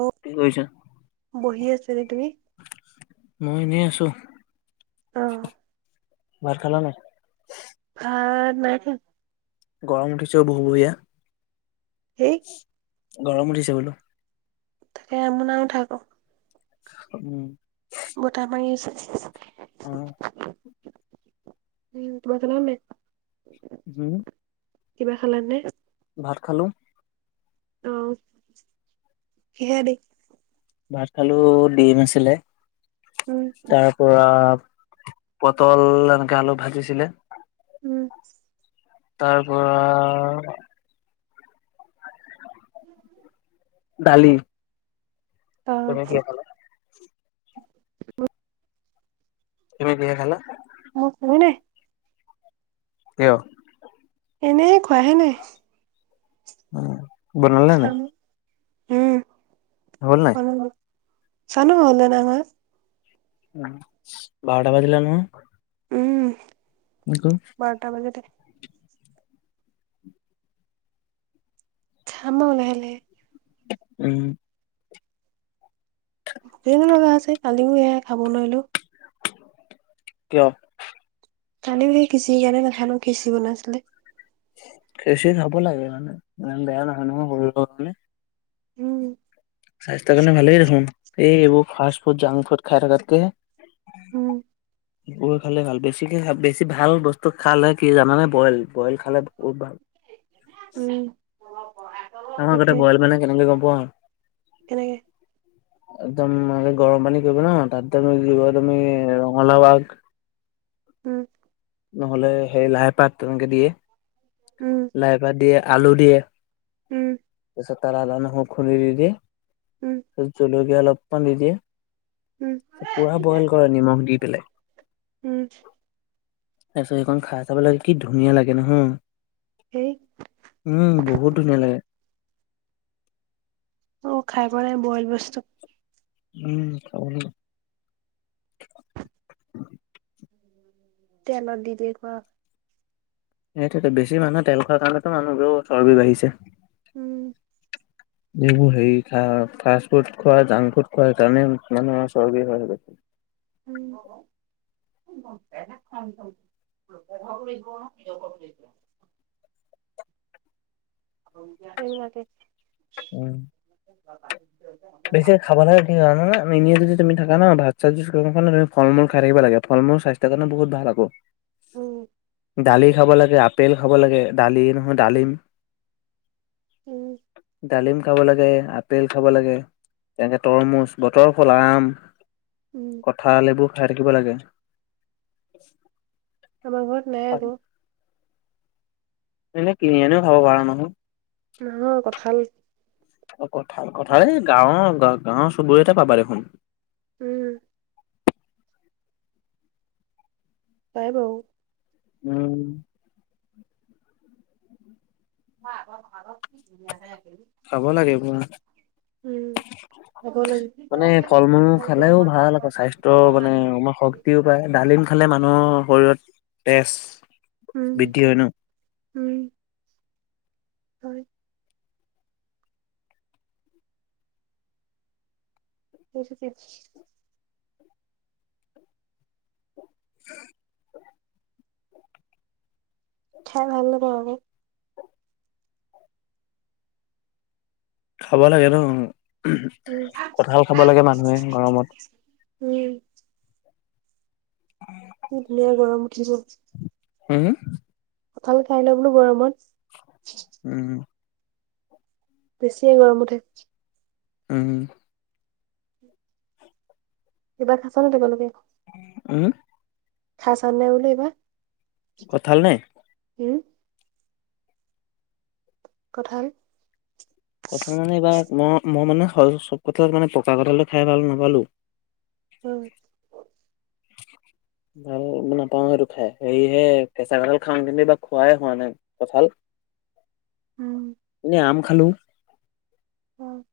অ, কি কৰিছা? বহি আছো এনেই তুমি? মই এনেই আছো, অ ভাত খালা নাই? ভাত নাই খোৱা। গৰম উঠিছে অ বহু বঢ়িয়া। সেই গৰম উঠিছে বোলো। তাকে আমো নাই উঠা ক। উম। বতাহ মাৰি আছে চিক চিককে। অ। উম, তোমাৰ ফালেওনে? হোম। কিবা খালা নে? ভাত খালোঁ। অ, কিহে দি? ভাত খালো, ডিম আছিলে। উম। তাৰ পৰা পটল এনেকে আলু ভাজিছিলে। উম। তাৰ পৰা দালি। তুমি কিহে [unintelligible] খালা? তুমি কিহে খালা? মই খোৱাই নাই। কিয়? এনেই খোৱাহে নাই। ওম। খাম, উম। হ'ল নাই। হ'লে হ'ল, জানো হল নে নাই হোৱা? বাৰটা বাজিলে নহয় উম [unintelligible] বাৰটা বাজিলে খাম আৰু লাহে লাহে উম ধেইনো লগা আছে কালিও এয়া খাব নোৱাৰিলো কিয় কানিভি কিঁচি সেই কাৰণে নাখলো খিচিৰি বনাইছিলে খিচিৰি খাব লাগে মানে ইমান বেয়া নহয় নহয় সৰু লোৱা কাৰণে উম স্বাস্থ্যৰ কাৰণে ভাল দেখোন এই এইবোৰ ফাচ ফুড জাংক ফুড খাই থকাত কে উম বইল খালে ভাল বেছিকে বেছি ভাল বস্তু খালে কি জানে বইল বইল খালে বহুত ভাল উম আমাৰ তাকে আগতে বইল মানে কেনেকে গম পোৱা কেনেকে একদম মানে গৰম পানী কৰিবা ন তাত ডাঙৰি তুলিব তুমি দিব ৰঙালাও আগ উম নহ'লে সেই লাই পাত তেনেকে দিয়ে। উম। লাইপাত দিয়ে আলু দিয়ে। উম। তাৰপাছত তাত আদা নহৰো খুুলি দি দিয়ে। উম। জলকীয়া অলপান দি দিয়ে। উম পুৰা বইল কৰে নিমখ দি উম পেলাই। তাৰপিছত সেইখন খাই চাব লাগে কি ধুনীয়া লাগে নহয়। সেই উম বহুত ধুনীয়া লাগে। অ খাই পোৱা নাই বইল বস্তু। উম খাব লাগিব। তেলত দি দিয়ে খোৱা হয়। সেইটো বেছি মানুহে তেল খোৱাৰ কাৰণেতো মানুহবোৰ চৰ্বি বাঢ়িছে। উম। এইবোৰ হেৰি ফাষ্ট ফুড খোৱা জাংক ফুড খোৱা সেইকাৰণে মানুহম চৰ্গী হয় বেছি। উম। [unintelligible] [unintelligible] উম। [unintelligible] বেছি খাব নে? তুমি জানানে এনে যদি তুমি থাকা ন ভাত চাত যদি খোৱা নহয় ফল মূল খাই থাকিব লাগে ফল-মূল স্বাস্থ্যৰ কাৰণে বহুত ভাল আকৌ। উম। দালি খাব লাগে আপেল খাব লাগে দালি নহয় দালিম। উম। ডালিম খাব লাগে আপেল খাব লাগে। একে তৰমুজ বতৰ ফল আম। উম। কঠাল এইবোৰ খাই থাকিব লাগে। আমাৰ ঘৰত নাই আক। এনে কিনি আনিও খাব পাৰা নহয়। নহয় কঠাল অ কঁঠাল, কঁঠাল এই গাঁৱৰ গাঁৱৰ চুবুৰিতে পাবা দেখোন। উম। পাই বাও। উম। [inaudible] খাব লাগে এইবোৰ উম। উম। খাব লাগে। মানে ফল মূল খালেও ভাল [inaudible] প্ৰ্যাই ডালিম খালে মানুহৰ শৰীৰত তেজ উম বৃদ্ধি হয় ন উম। হয়। [inaudible] [unintelligible] খাই ভাল নেপাওঁ আমি। খাব লাগে ন, উম কঠাল খাব লাগে মানুহে গৰমত। উম। কি ধুনীয়া গৰম উঠিব। মানে কঁঠাল খাই ল বোলো গৰমত। উম উম। বেছি গৰম উঠে। উম উম। [inaudible] উম। খাইছা নে বোলো এইবাৰ? কঠাল নে? উম। কঠাল কঠাল মানে এইবাৰ ম মই মানে চব কঠাল মানে পকা কঠাল খাই ভাল নাপালো। উম। ভাল নাপাওঁ সেইটো খাই সেৰিহে কেঁচা কঁঠাল খাং কিন্তু বা খোৱাই হোৱা নাই কঁঠাল। উম। এনেই আম খালো। অ',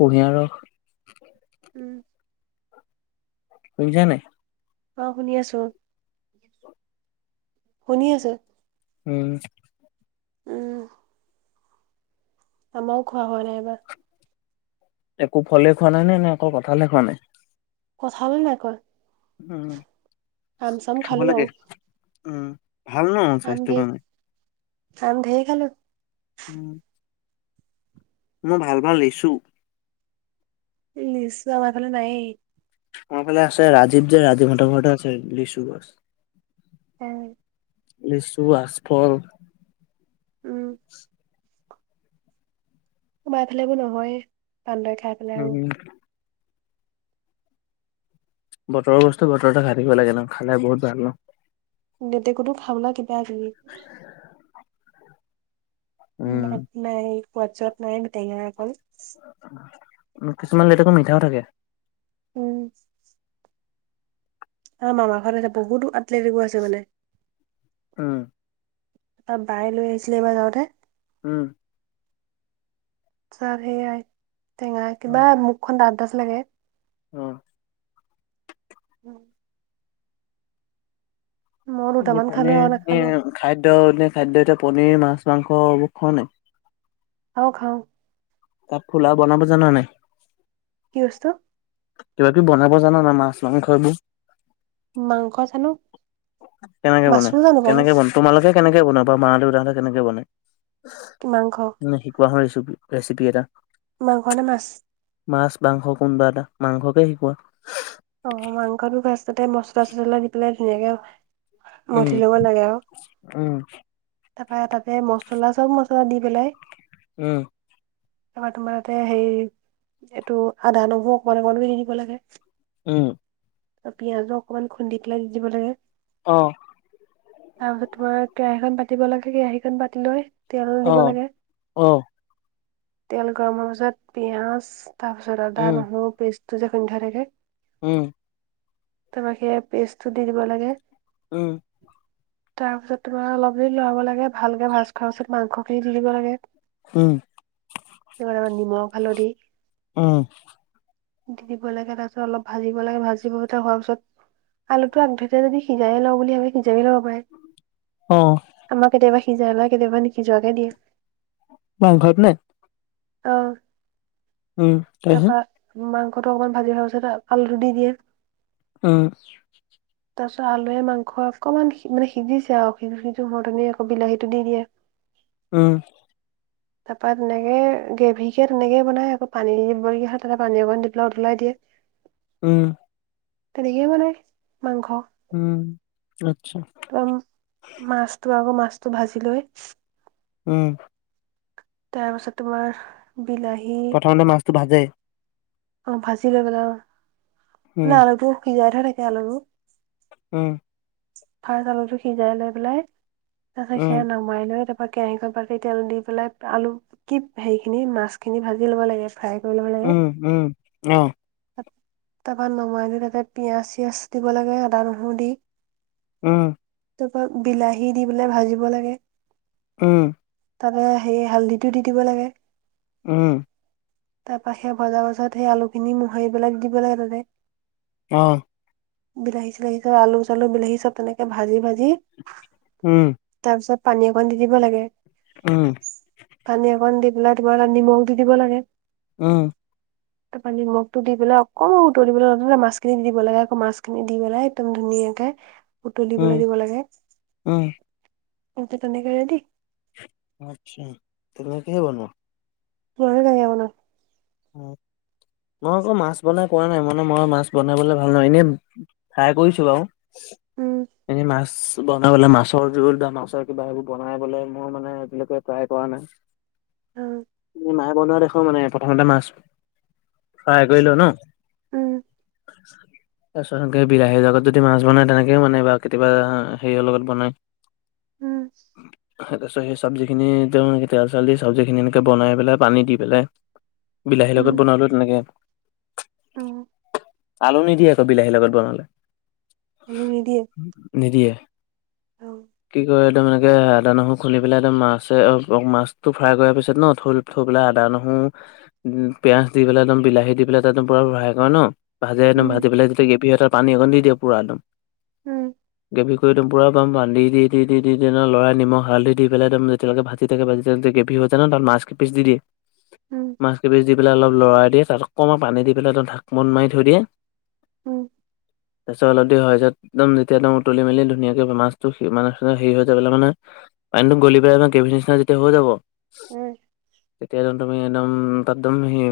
কুঁহিয়া ৰস। উম। শুনিছা নাই? অ শুনি আছো। শুনি আছোঁ। উম। উম। আমাও খোৱা হোৱা নাই এইবাৰ। একো ফলে খোৱা নাই নে, নে অকল কঠালহে খোৱা নাই? কঁঠালো নাই খোৱা। উম, আম চাম খাব খালো লাগে, বাৰু, উম, ভাল ন' আম স্বাস্থ্য ধেৰ, কাৰণে। আম ঢেৰ খালো। উম। মই ভাল‌ পাওঁ লেচু। লিচু আমাৰ ফালে নায়েই। আমাৰ ফালে আছে। ৰাজীৱ যে, ৰাজীৱহঁতৰ ঘৰতে আছে লিচু গছ। [inaudible] লিচু, আচফল, উম। আমাৰ এফালে এবোৰ নহয়ে, বান্দৰে খা উম। বতৰৰ বস্তু বতৰতে খাই থাকিব লাগে ন', খালে বহুত ভাল ন'। লেটেকুটো [unintelligible] কিবা কিবি মাত উম, নাই, সোৱাদ - চুৱাদ নাই, টেঙা অকল। কিছুমান লেটেকু মিঠাও থাকে। উম। আমাৰ মামা ঘৰত আছে, বহুতো আত লেটেকু আছে মানে। উম। বাৰ বায়ে লৈ আহিছিলে এইবাৰ যাওঁতে। উম। চব সেইয়াই, টেঙা, কিবা মুখখন ডাঠ ডাঠ লাগে। অ'। মই এনে দুটামান খালো পনিৰ আৰু নাখালো এ খাদ্য নে খাদ্য এতিয়া পনিৰ, মাছ-মাংস এইবোৰ খোৱা নাই? খাওঁ খাওঁ। তাত ফুলাও বনাব জান নাই? কি বস্তু? কিবা কিবি বনাব জান না মাছ, মাংস এইবোৰ? মাংস জানো কেনেকে মাছো বনায়, জানো বাৰু কেনেকে বনা তোমালোকে কেনেকে বনোৱা বা মা-দেউতাহঁতে কেনেকে বনায়? মাংস মানে কোৱা হয় ৰেচিপি- ৰেচিপি এটা। মাংস নে মাছ? মাছ, মাংস কোনবা এটা, মাংসকে শিকোৱা। অ' মাংসটো ফাষ্টতে মছলা-চচলা দি পেলাই ধুনীয়াকে উম মঠি ল'ব লাগে আৰু। উম তাৰপা তাতে মছলা- চব মছলা দি পেলাই উম। এবাৰ তোমাৰ তাতে হে এইটো আদা, নহৰু অকমান অকমান কে দি দিব লাগে। উম। পিয়াজো অকণমান খুন্দি পেলাই দি দিব লাগে। অ'। তাৰপিছত তোমাৰ কেৰাহীখন পাতিব লাগে, কেৰাহীখন পাতি লৈ তেল অ দিব লাগে, অ তেল গৰম হোৱাৰ পিছত পিয়াজ তাৰ পাছত আদা উম নহৰু পেষ্টটো যে খুন্দি থোৱা থাকে। উম তাৰ পা সেইয়া পেষ্টটো দি দিব লাগে। উম [inaudible] তাৰপিছত তোমাৰ অলপ দেৰি লৰাব লাগে ভালকে ভাজ খোৱাৰ পিছত মাংসখিনি দি দিব লাগে। উম এইবাৰ অলপ নিমখ হালধি উম দি দিব লাগে তাৰ পিছত অলপ ভাজিব লাগে ভাজিবতে হোৱাৰ পিছত। আলুটো আগধৰিতে যদি সিজাই লওঁ বুলি ভাবি সিজাই ল'ব পাৰে। অ আমাৰ কেতিয়াবা সিজাই বা কেতিয়াবা নিসিজোৱাকে দিয়ে। মাংসত নে? অ উম তাৰপিছত তাৰপা মাংসটো অকমান ভাজি হোৱা পাছতে আলুটো দি দিয়ে। উম [inaudible] তাৰপিছত আলুৱে মাংস অকণমান মানে সিজিছে আৰু সিজো সিজো হও তেনেতে আকৌ বিলাহীটো দি দিয়ে। [inaudible] উম [inaudible] তাৰপৰা তেনেকে গ্ৰেভী কে তেনেকে বনাই আকৌ পানী দিবলগীয়া হয় তাতে পানী অকণ দি পেলাই উতলাই দিয়ে। উম তেনেকেই বনায় মাংস। উম আচ্ছা ত মাছটো আকৌ মাছটো ভাজি লৈ উম তাৰ পিছত তোমাৰ বিলাহী। প্ৰথমতে মাছটো ভাজে? অ ভাজি লৈ পেলায় অ উম মানে আলুটো সিজাই থোৱা থাকে আলুটো উম তাৰ আলুটো সিজাই লৈ পেলাই তাৰিছত উম সেয়া নাম সোমাই লৈ তাৰপৰা কেৰাহীখন পাতি তেল দি পেলাই আলু কি হেৰিখিনি মাছখিনি ভাজি ল'ব লাগে ফ্ৰাই কৰি মানে উম উম অ তাত তাৰপৰা নমাই দি তাতে পিয়াঁজ চিয়াজ দিব লাগে আদা নহৰু দি উম তাৰপা বিলাহী দি পেলাই ভাজিব লাগে উম তাতে সেই হালধিটো দি দিব লাগে উম তাৰপা সেই ভজা পাছত সেই আলুখিনি মোহাৰি পেলাই দিব লাগে তাতে অ বিলাহী-চলাহী চব আলু-চালু বিলাহী চব তেনেকে ভাজি ভাজি উম',। তাৰ পিছত পানী অকণ দি দিব লাগে। উম',। পানী অকন দি পেলাই তোমাৰ নিমখ দি দিব লাগে। উম',। পালে মোক দি পেলাই অকণ উতলিব দিবলৈ মাছখিনি দি দিব লাগে, আকৌ মাছখিনি দি পেলাই একদম ধুনীয়াকে উম উতলিবলৈ দিব লাগে, উম তেনেকে ৰেডি। আচ্ছা', তুমি কিহে বনোৱা? মইওঁ বহিয়া বনাও। মই আকৌ মাছ বনাই কোৱা নাই, মানে মই মাছ বনাবলে ভাল নহ এনে খাই কৈছো বও। উম',। এনেই মাছ বনাবলে মাছৰ জোল বা মাছৰ কিবা সেবোৰ বনাই বলে মোৰ মানে একুৱে ট্ৰাই কৰা নাই। উ মাহে বনোৱা দেখো মানে, প্ৰথমতে মাছ ফ্ৰাই কৰি লো ন'? উম',। [inaudible] তাৰপিছত সনেকে বিলাহীৰ জগত যদি মাছ বনায়, তেনেকেও মানে বা কেতিয়াবা হেৰিয়ৰ লগত বনায়। উম',। তাৰপিছত সেই চবজিখিনি তেওঁনেকৈ তেল-চেল দি চবজিখিনি এনেকৈ বনাই পেলাই পানী দি পেলাই বিলাহীৰ উম লগত বনালো তেনেকে উম। আলু নিদিয়ে আকৌ বিলাহীৰ লগত বনালে। আলু নিদিয়ে? নিদিয়ে, অ', কি কয় তাৰ মানে তে আদা, নহৰু খুন্দুলি পেলাই একদম মাছে মাছ টো ফ্ৰাই কৰাৰ পিছত ন', থ'- থৈ পেলাই আদা, নহৰু পিয়াজ দি পেলাই একদম বিলাহি দি পাই ত' একদম পুৰা ফাই কৰে ন', ভাজে একদম উম ভাজি পেলাই যেতিয়া গ্ৰেভী এটা পানী অকণ দি দিয়ে পুৰা একদম। উম',। গেভি কৰিদম পুৰাম বান্ধি দি- দি- দি- দি- দি লৰাই নিমখ হালধি দি পেলাই একদম তেতিয়ালেকে ভাজি থাকে ভাজি থাকে গ্ৰেভি হৈ যাই ন', তাত মাছ কিপিছ দি দিয়ে। উম',। মাছ কেইপিচ দি পেলাই অলপ লৰাই দিয়ে, তাত অকণমান পানী দি পেলাই অ' ঢাকোন মাৰি থৈ দিয়ে উম',। তাৰপছত অলপ দি হয় যে, একদম যেতিয়া একদম উতলি মেলি ধুনীয়াকে মাছটো মানে হেৰি হৈ যায় পেলাই মানে পানীতো গলি পেলাই একদম গ্ৰেভি নিচিনা যেতিয়া হৈ যাব, উম তেতিয়া চোন তুমি একদম তাত একদম সেই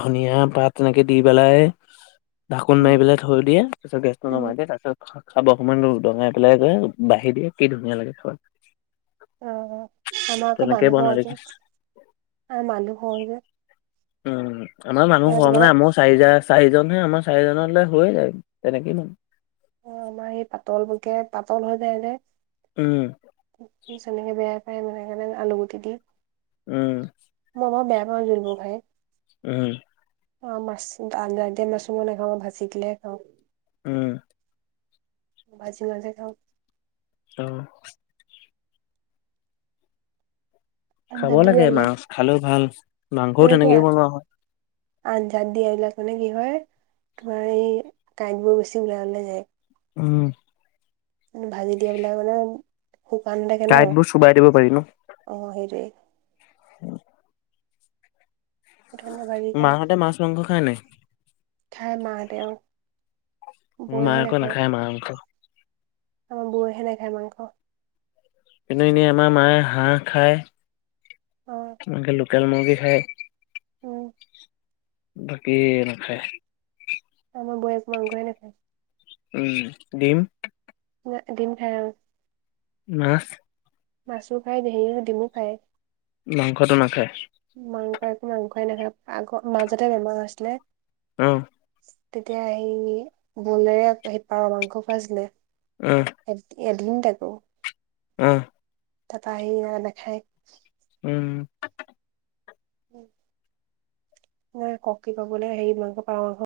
ধনিয়া পাত এনেকৈ দি পেলাই। ঢাকোন মাৰি উম পাই থৈ দিয়ে, তাৰিছত গেছটো উম নমাই দিয়ে তাৰপছত খাব সময়ত অকণমান দঙাই পেলাই গৈ বাঢ়ি দিয়ে, কি ধুনীয়া লাগে খাব, অ', আম আক তেনেকে মানুহ বনাই খৰহ দেখিছো যে, মানুহ খৰহ যে। উম', আমাৰ মানুহ ঘৰ মানে আমাৰ চাৰি চাৰিজনহে আমাৰ চাৰিজনলৈ হৈয়ে যায়, তেনেকে মানে। অ', আমাৰ সেই পাতলকে, পাতল হৈ যায় যে। উম',। যেনেকৈ বেয়াই পায় সনেণে আলুগুটি দি উম মই মই বেয়া পাওঁ জোলবোৰ খাই উম অ মাছ আয়তিয়েম আছিলে নেখাওঁ ভাজি দিলে খাওঁ উম ভাজি মাজে খাওঁ অ খাব আঞ্জাত দিয়া লাগে এইবিলাক মাছ খালেও ভাল মাংসও মানে কি তেনেকে বনোৱা হয় আঞ্জাত দি আহিলা মানে কি হয় তোমাৰ এই কাঁইটবোৰ বেছি ওলাই ওলাই যায় উম ভাজি দিয়া বিলাক মানে শুকান হৈ থাকে ন কাঁইটবোৰ চোবাই দিব পাৰি ন অ সেইটোৱেই ধুনীয়া বাৰী মাহঁতে মাছ মাংস খাই নাই খাই মা হঁতে অ মোৰ মা অক নাখায় মাংস আমাৰ বৌ সে নাখায় মাংস কিন্তু এনেই আমাৰ মায়ে হাঁহ অ খায় এনেকৈ লোকেল মুৰ্গী খায় উম বাকী নাখাই আমাৰ বৌৱে একো মাংসয়েই নাখায় উম দিম দিম খাই আৰু মাছ মাছো খায় সেই দিমো খায় মাংসটো নাখায় মাংস একো মাংসই নাখায় আগৰ মাজতে বেমাৰ হৈছিলে উম, তেতিয়া সি বলেৰে সেই পাৰ মাংস খোৱাইছিলে উম এ এদিন তাকো অহ, তাত আহি নাখায় উম, ন কক্কি পাবলৈ হেৰি মাংস পাৰ মাংস